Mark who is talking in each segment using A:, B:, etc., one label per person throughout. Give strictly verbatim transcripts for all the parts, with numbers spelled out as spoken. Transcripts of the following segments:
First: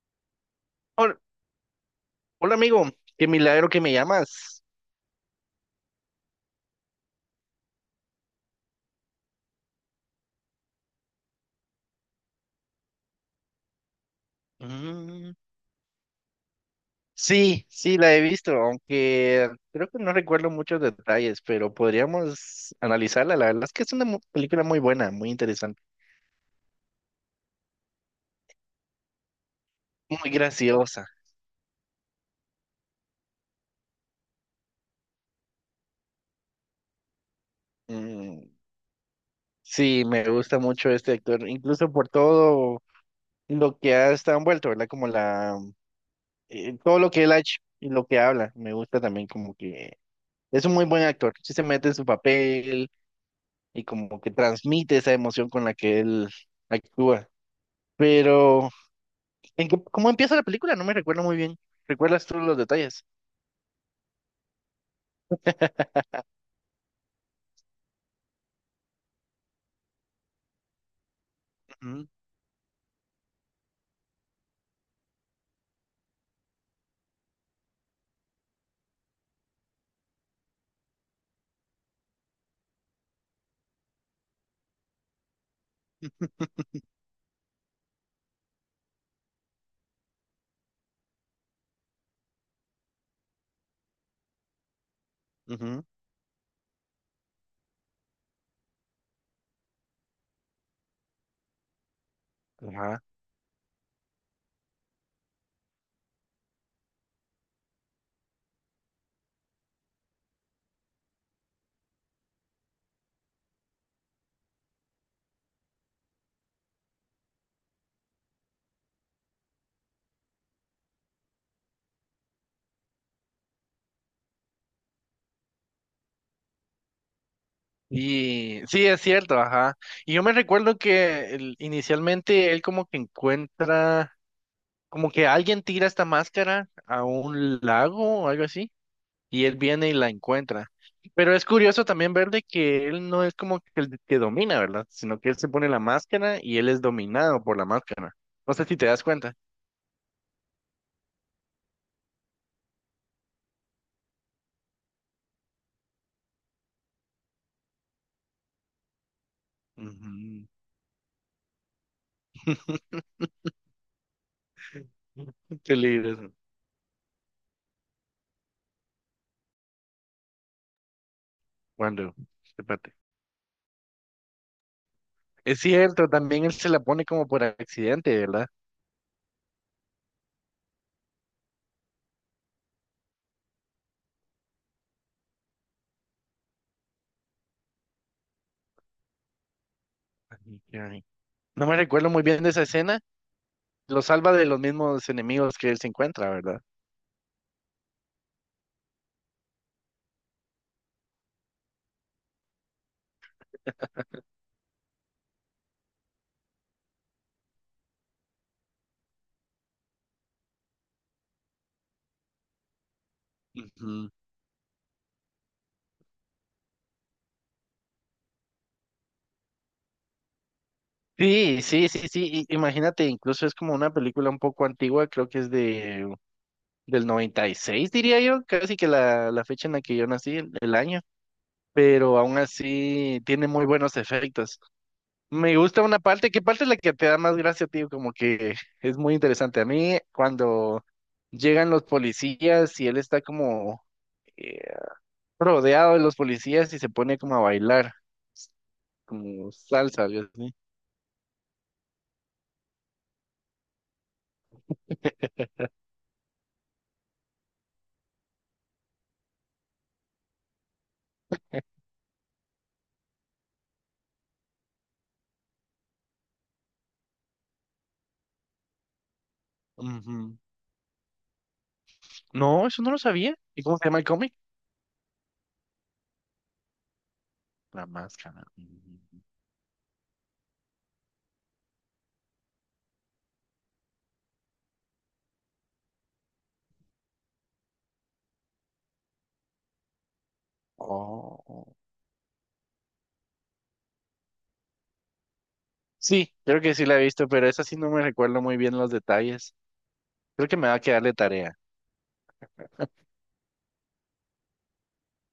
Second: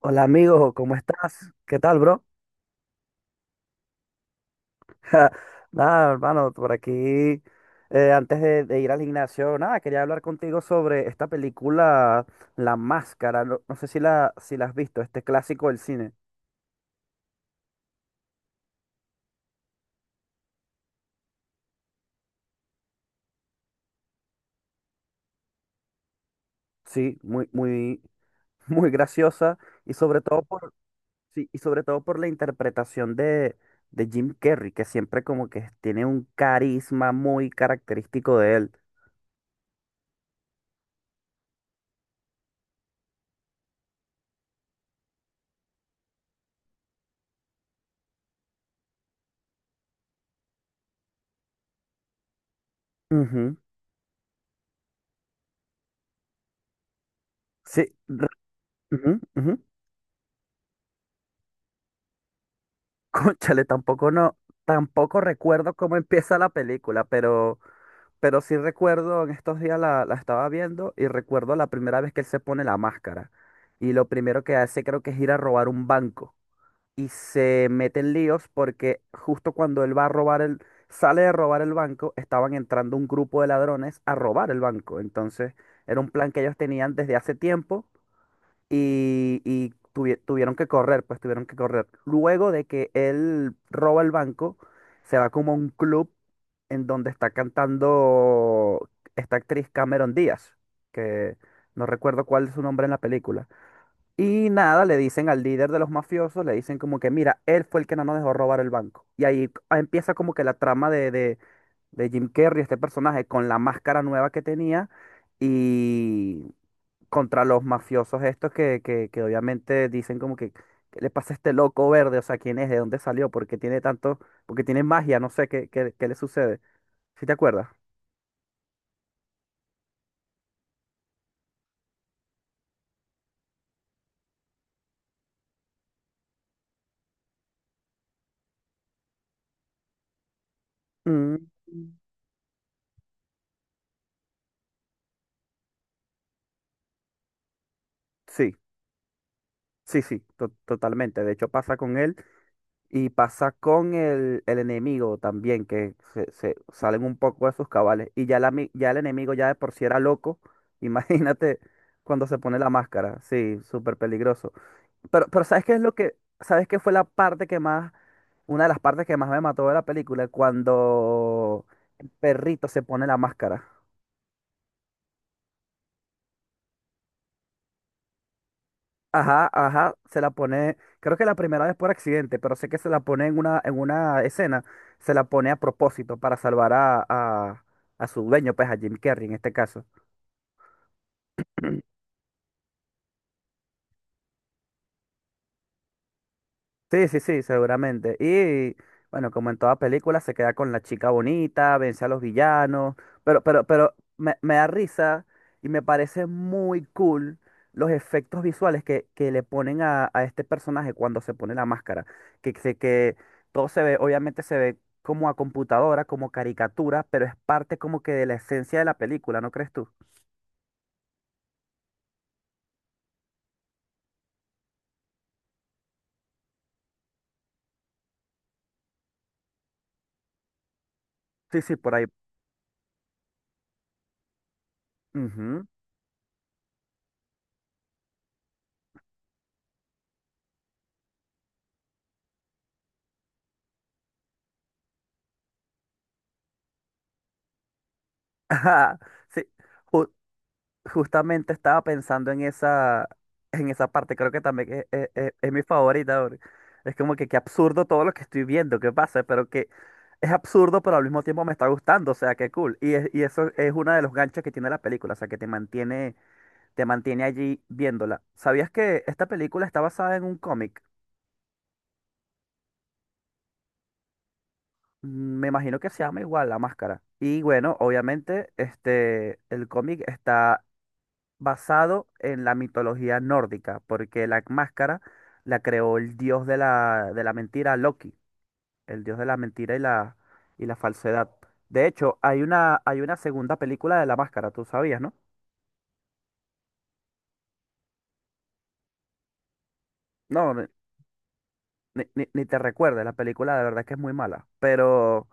A: Hola amigo, ¿cómo
B: Hola,
A: estás? ¿Qué tal, bro?
B: hola, amigo, qué milagro que me llamas.
A: Nada, hermano, por aquí, eh, antes de, de ir al gimnasio, nada, quería hablar contigo sobre esta película La Máscara. No, no sé si la, si la has visto, este
B: Mm,
A: clásico del cine.
B: sí, sí, la he visto, aunque creo que no recuerdo muchos detalles, pero podríamos analizarla. La verdad es que es una mu- película muy buena, muy interesante,
A: Sí, muy, muy, muy graciosa y sobre
B: muy
A: todo por,
B: graciosa.
A: sí, y sobre todo por la interpretación de, de Jim Carrey, que siempre como que tiene un carisma muy característico
B: Mm,
A: de él.
B: sí, me gusta mucho este actor, incluso por todo lo que ha estado envuelto, ¿verdad? Como la, eh, todo lo que él ha hecho y lo que habla, me gusta también como que es un muy buen actor, sí se mete en su papel
A: Ujú.
B: y como que transmite esa emoción con la que él actúa.
A: Sí, re-
B: Pero,
A: ujú, ujú.
B: ¿en qué- cómo empieza la película? No me recuerdo muy bien. ¿Recuerdas tú los detalles?
A: Cónchale, tampoco no, tampoco recuerdo cómo empieza la película, pero, pero sí recuerdo, en estos días la, la estaba viendo y recuerdo la primera
B: Ujú,
A: vez que él se pone la máscara. Y lo primero que hace creo que es ir a robar un banco. Y se mete en líos porque justo cuando él va a robar el, sale de robar el banco, estaban entrando un grupo de ladrones a robar el banco. Entonces, era un plan que ellos tenían desde hace tiempo y, y tuvi- tuvieron que correr, pues tuvieron que correr. Luego de que él roba el banco, se va como a un club en donde está cantando esta actriz Cameron Díaz, que no recuerdo cuál es su
B: ujú,
A: nombre en la
B: ajá.
A: película. Y nada, le dicen al líder de los mafiosos, le dicen como que, mira, él fue el que no nos dejó robar el banco. Y ahí empieza como que la trama de, de de Jim Carrey, este personaje, con la máscara nueva que tenía. Y, contra los mafiosos estos que, que, que obviamente dicen como que, ¿qué le pasa a este loco verde? O sea, ¿quién es? ¿De dónde salió? ¿Por qué tiene tanto? ¿Porque tiene magia? No sé qué, qué, qué le sucede. ¿Sí te acuerdas?
B: Y sí, es cierto, ajá. Y yo me recuerdo que el- inicialmente él como que encuentra, como que alguien tira esta máscara a un lago o algo así, y él viene y la encuentra. Pero es
A: Mm,
B: curioso también ver de que él no es como que el que domina, ¿verdad? Sino que él se pone la máscara y él es dominado por la máscara.
A: sí,
B: No sé si te das cuenta.
A: sí, sí, to- totalmente. De hecho, pasa con él y pasa con el, el enemigo también, que se, se salen un poco de sus cabales. Y ya, la, mi- ya el enemigo ya de por sí era loco.
B: Ujú.
A: Imagínate cuando se pone la máscara. Sí, súper peligroso. Pero, pero ¿sabes qué
B: Qué
A: es lo
B: lindo
A: que,
B: eso.
A: sabes qué fue la parte que más, una de las partes que más me mató de la película? Cuando el
B: Cuando,
A: perrito se
B: Espérate.
A: pone la máscara.
B: Es cierto, también él se la pone como por accidente, ¿verdad?
A: Ajá, ajá, se la pone, creo que la primera vez por accidente, pero sé que se la pone en una, en una escena, se la pone a propósito para salvar a, a, a su dueño, pues a Jim Carrey en este caso.
B: Ay, qué ay. No me recuerdo muy bien de esa escena. Lo salva de los mismos enemigos que él se encuentra, ¿verdad?
A: Sí, sí, sí, seguramente. Y bueno, como en toda película, se queda con la chica bonita, vence a los villanos, pero, pero, pero me, me da risa y me parece muy cool los efectos visuales que, que le ponen a, a este personaje cuando se pone la máscara. Que, se- que todo se ve,
B: Ujú.
A: obviamente se ve como a computadora, como caricatura, pero es parte como que de la esencia de la película, ¿no crees tú?
B: Sí, sí, sí, sí. i- Imagínate, incluso es como una película un poco antigua, creo que es de del noventa y seis diría yo, casi que la, la fecha en la que yo nací, el, el año,
A: Sí, sí, por ahí.
B: pero aún así tiene muy buenos efectos. Me
A: Ujú.
B: gusta una parte, ¿qué parte es la que te da más gracia, tío? Como que es muy interesante. A mí, cuando llegan los policías y él está como eh, rodeado de los policías y se pone como a bailar,
A: Ajá. Sí,
B: como salsa,
A: ju-
B: algo así.
A: justamente estaba pensando en esa, en esa parte, creo que también es, es- es- es mi favorita, bro. Es como que qué absurdo todo lo que estoy viendo, qué pasa, pero que es absurdo, pero al mismo tiempo me está gustando, o sea, qué cool. Y, es- y eso es uno de los ganchos que tiene la película, o sea, que te mantiene, te mantiene allí viéndola. ¿Sabías que esta película está basada en un
B: Ujú.
A: cómic?
B: No, eso no lo sabía. ¿Y cómo se llama el cómic?
A: Mm, me imagino que se llama igual La Máscara. Y bueno,
B: La máscara.
A: obviamente,
B: Ujú.
A: este, el cómic está basado en la mitología nórdica, porque la máscara la creó el dios de la, de la mentira, Loki, el dios de la mentira y la, y la falsedad.
B: Oh.
A: De hecho, hay una, hay una segunda película de la máscara, tú sabías, ¿no?
B: Sí, creo que sí la he visto, pero esa sí no me recuerdo muy bien los detalles. Creo
A: No,
B: que
A: ni,
B: me va a quedar de tarea.
A: ni- ni te recuerdes, la película de verdad es que es muy mala, pero,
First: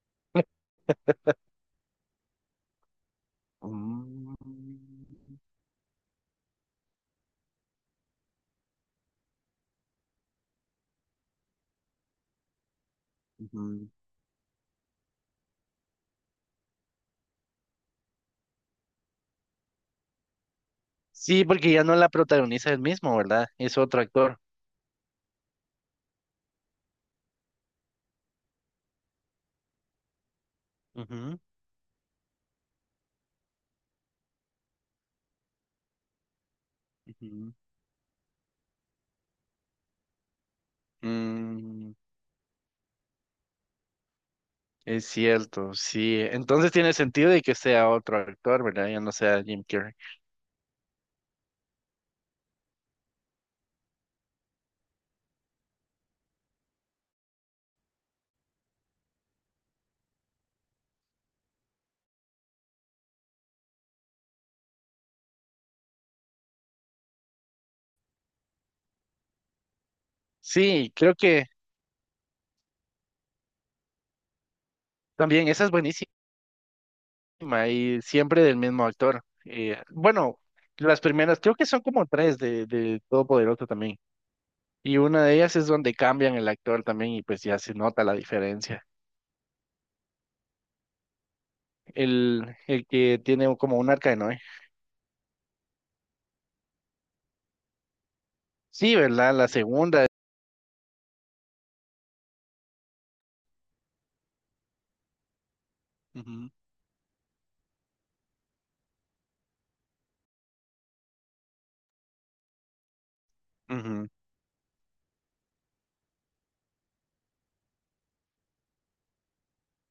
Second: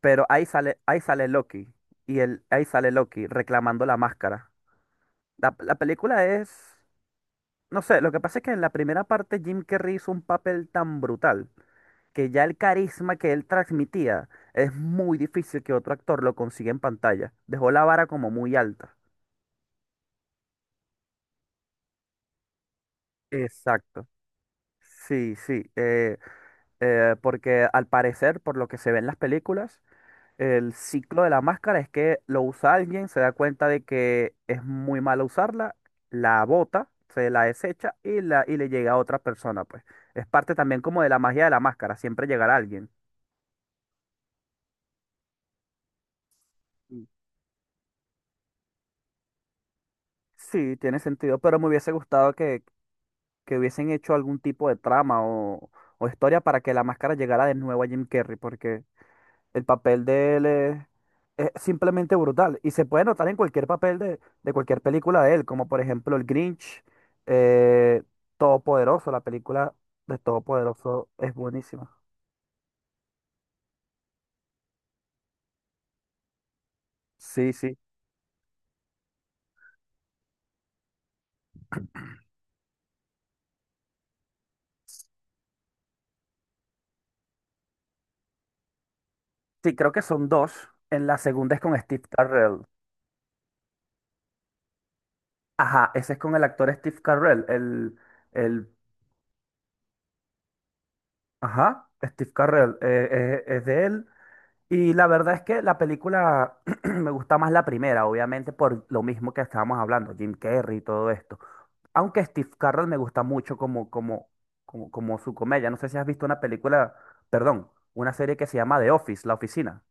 A: pero ahí sale, ahí sale Loki, y el, ahí sale Loki reclamando la
B: Mm,
A: máscara. La, la película es, no sé, lo que pasa es que en la primera parte Jim Carrey hizo un papel tan brutal que ya el carisma que él
B: ujú.
A: transmitía es muy difícil que otro actor lo consiga en pantalla. Dejó la vara como muy alta.
B: Sí, porque ya no la protagoniza él mismo, ¿verdad? Es otro
A: Exacto.
B: actor.
A: Sí, sí. Eh, eh, porque al parecer, por lo que se ve en las películas, el ciclo de
B: Ujú,
A: la máscara es que lo usa alguien, se da cuenta de que es muy malo usarla, la bota, se la
B: ujú.
A: desecha y, la, y le llega a otra persona, pues. Es parte también como de la magia de la
B: Mm,
A: máscara, siempre llegar a alguien.
B: es cierto, sí. Entonces tiene
A: Mm.
B: sentido de que sea otro actor, ¿verdad? Ya no sea Jim Carrey.
A: Sí, tiene sentido, pero me hubiese gustado que, que hubiesen hecho algún tipo de trama o, o historia para que la máscara llegara de nuevo a Jim Carrey, porque el papel de él es, es simplemente brutal y se puede notar en cualquier papel de, de cualquier película de él, como por ejemplo el Grinch, eh, Todopoderoso, la película de
B: Sí,
A: Todopoderoso
B: creo
A: es
B: que
A: buenísima.
B: también esa es buenísima
A: Sí, sí.
B: y siempre del mismo actor. Eh, bueno, las primeras, creo que son como tres de, de Todopoderoso también. Y una de ellas es donde cambian el actor también y pues ya se nota la diferencia.
A: Sí, creo que son dos. En la segunda es con Steve
B: El,
A: Carell.
B: el que tiene como un arca de Noé.
A: Ajá, ese es con el actor Steve Carell, el, el,
B: Sí, ¿verdad? La segunda.
A: ajá, Steve Carell, eh, eh, es de él. Y la verdad es que la
B: Ujú,
A: película me gusta más la primera, obviamente por lo mismo que estábamos hablando, Jim Carrey y todo esto. Aunque Steve Carell me gusta mucho como,
B: ujú,
A: como, como, como su comedia. No sé si has visto una película, perdón, una serie que se llama The Office, La Oficina.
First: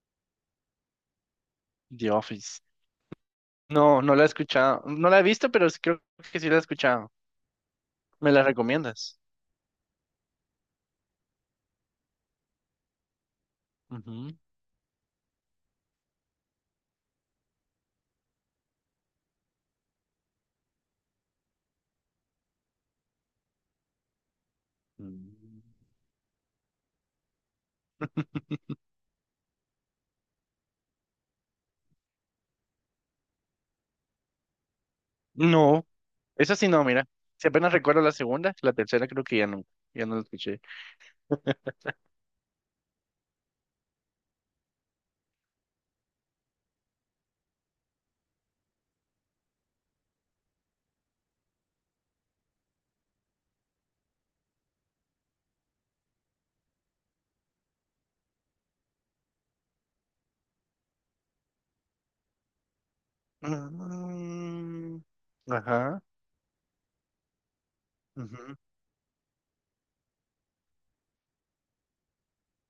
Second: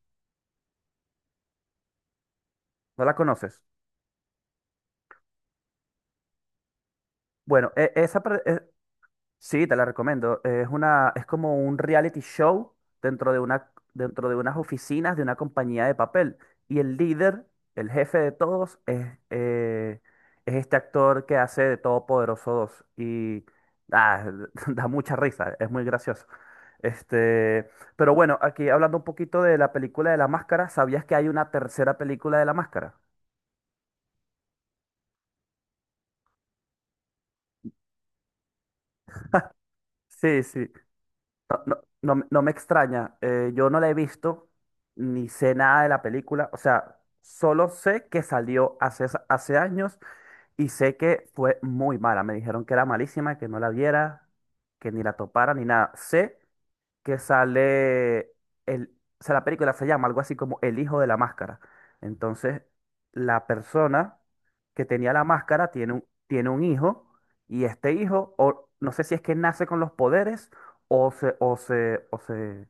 B: The Office.
A: ¿No la conoces?
B: No, no la he escuchado. No la he visto, pero sí creo que sí la he escuchado.
A: Bueno, e- esa,
B: ¿Me
A: pre-
B: la
A: e-
B: recomiendas?
A: sí, te la recomiendo. Es una, es como un reality show dentro de una, dentro de
B: Ujú.
A: unas oficinas de una compañía de papel. Y el líder, el jefe de todos, es, eh, es este actor que hace de Todopoderoso dos. Y ah, da mucha risa,
B: Mm.
A: es muy gracioso. Este, pero bueno, aquí hablando un poquito de la película de la máscara, ¿sabías que hay una tercera película de la máscara?
B: No, esa sí no, mira. Si apenas recuerdo la segunda, la tercera creo que ya no, ya no la
A: Sí,
B: escuché.
A: sí. No, no, no me no me extraña. Eh, yo no la he visto ni sé nada de la película. O sea, solo sé que salió hace, es- hace años y sé que fue muy mala. Me dijeron que era malísima, que no la viera, que ni la topara, ni nada. Sé que sale el, o sea, la película se llama algo así como El hijo de la máscara. Entonces, la persona que
B: Mm,
A: tenía la máscara tiene
B: ajá,
A: un, tiene un hijo y este hijo,
B: ujú.
A: o no sé si es que nace con los poderes o se, o se, o se,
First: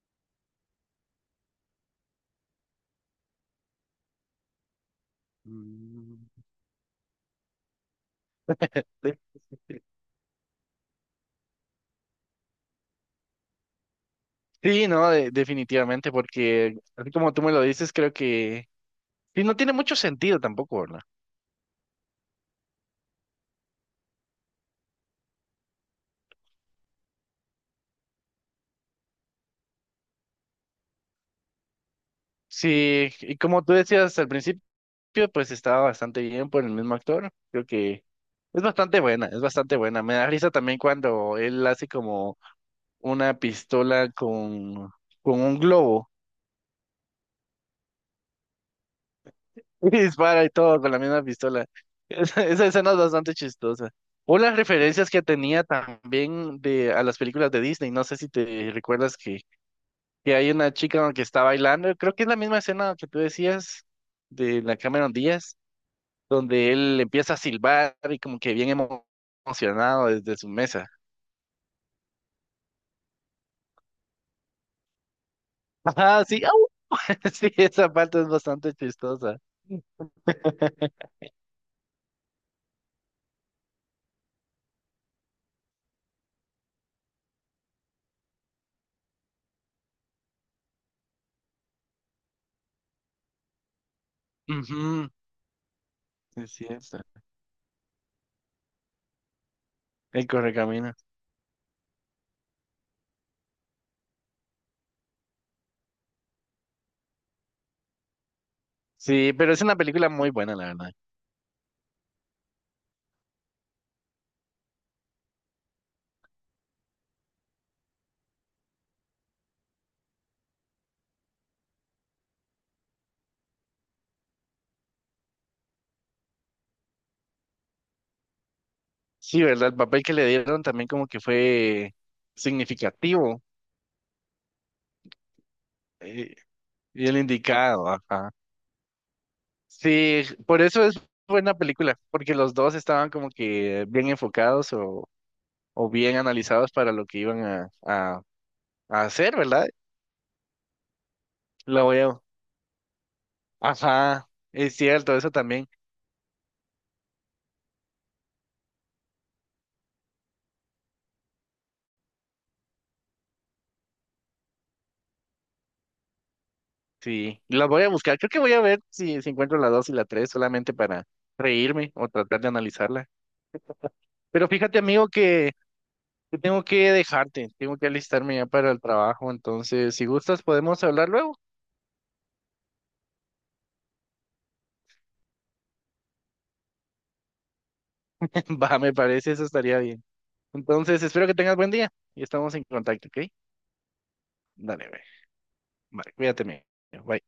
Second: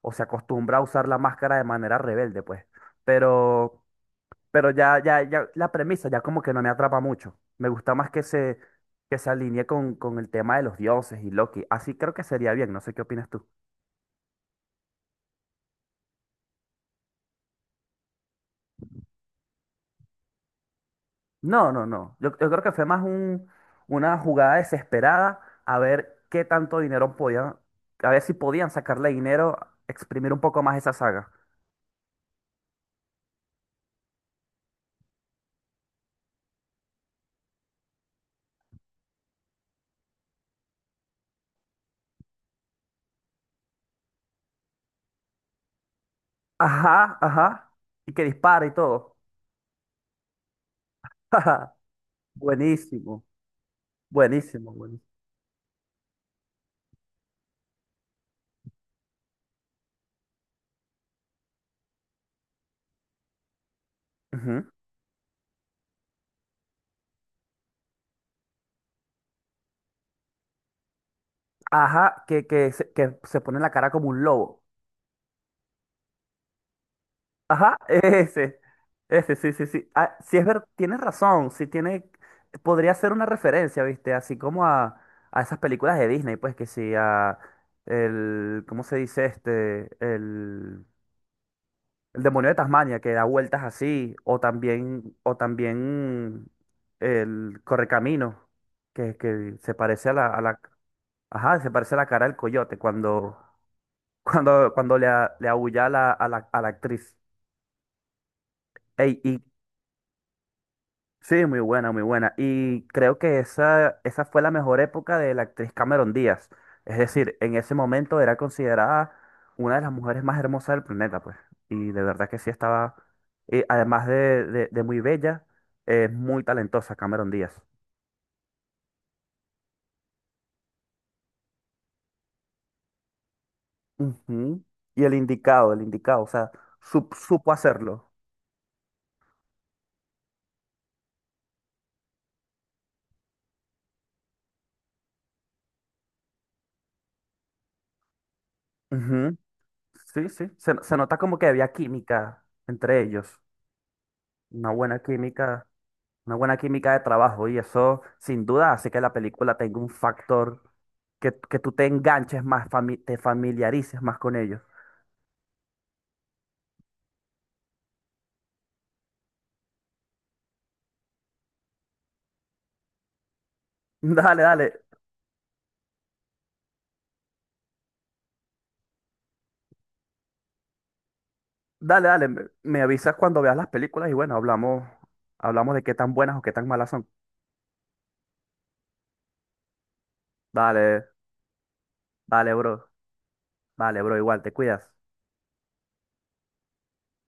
A: o se acostumbra a usar la máscara de manera rebelde, pues. Pero, pero ya, ya, ya la premisa
B: Mm.
A: ya como que no me atrapa mucho. Me gusta más que se, que se alinee con, con el tema de los dioses y Loki. Así creo que sería bien, no sé qué opinas tú.
B: Sí, no, de- definitivamente, porque así como tú me lo dices, creo que sí, no tiene mucho sentido tampoco, ¿verdad?
A: No, no, no. Yo, yo creo que fue más un, una jugada desesperada a ver qué tanto dinero podían, a ver si podían sacarle dinero, exprimir un poco más esa saga.
B: Sí, y como tú decías al principio, pues estaba bastante bien por el mismo actor, creo que es bastante buena, es bastante buena. Me da risa también cuando él hace como una pistola con, con un globo,
A: Ajá, ajá. Y que dispara y todo.
B: y dispara y todo con la misma pistola.
A: Ajá.
B: Esa, esa escena es
A: Buenísimo,
B: bastante chistosa. O las
A: buenísimo, buenísimo.
B: referencias que tenía también de a las películas de Disney, no sé si te recuerdas que que hay una chica que está bailando, creo que es la misma escena que tú decías de
A: Ujú.
B: la Cameron Díaz, donde él empieza a silbar y como que bien emo- emocionado desde su mesa.
A: Ajá, que, que, se, que se pone la cara como un lobo.
B: Ajá, sí, au. Sí,
A: Ajá,
B: esa parte es
A: ese,
B: bastante
A: ese,
B: chistosa.
A: sí, sí, sí. Ah, sí es ver, tienes razón, sí tiene, podría ser una referencia, ¿viste? Así como a, a esas películas de Disney, pues que sí, a el, ¿cómo se dice este? El, el demonio de Tasmania, que da vueltas así, o
B: Ujú,
A: también, o también
B: es cierto.
A: el Correcamino, que, que se parece a la,
B: El
A: a la,
B: Correcaminos.
A: ajá, se parece a la cara del coyote cuando, cuando, cuando le, a- le aúlla a la, a la, a la actriz. Ey,
B: Sí, pero es una película muy buena, la verdad.
A: sí, muy buena, muy buena. Y creo que esa, esa fue la mejor época de la actriz Cameron Díaz. Es decir, en ese momento era considerada una de las mujeres más hermosas del planeta, pues. Y de verdad que sí estaba, y además de, de- de muy bella, es muy talentosa Cameron Díaz.
B: Sí, ¿verdad? El papel que le dieron también como que fue significativo
A: Ujú. Y el indicado, el indicado, o
B: eh,
A: sea,
B: y
A: sup-
B: el
A: supo
B: indicado,
A: hacerlo.
B: ajá. Sí, por eso es buena película, porque los dos estaban como que bien enfocados o, o bien analizados para lo que iban a, a, a hacer,
A: Ujú.
B: ¿verdad?
A: Sí, sí, se, se nota como que había
B: Lo a,
A: química entre ellos,
B: Ajá,
A: una
B: es
A: buena
B: cierto, eso
A: química,
B: también.
A: una buena química de trabajo y eso sin duda hace que la película tenga un factor que, que tú te enganches más, fami- te familiarices más con ellos.
B: Sí, la voy a buscar. Creo que voy a ver si, si encuentro la dos y la tres solamente para reírme o tratar de analizarla.
A: Dale,
B: Pero fíjate,
A: dale,
B: amigo, que, que tengo que dejarte, tengo que alistarme ya para el trabajo, entonces si gustas podemos hablar luego.
A: dale, dale, me, me avisas cuando veas las películas y bueno, hablamos, hablamos de qué tan buenas o qué tan malas son.
B: Va, me parece, eso estaría bien. Entonces,
A: Dale,
B: espero que tengas buen día y
A: dale,
B: estamos en
A: bro,
B: contacto, ¿ok?
A: dale, bro, igual, te
B: Dale,
A: cuidas.
B: güey. Vale, cuídate, mi- Bye.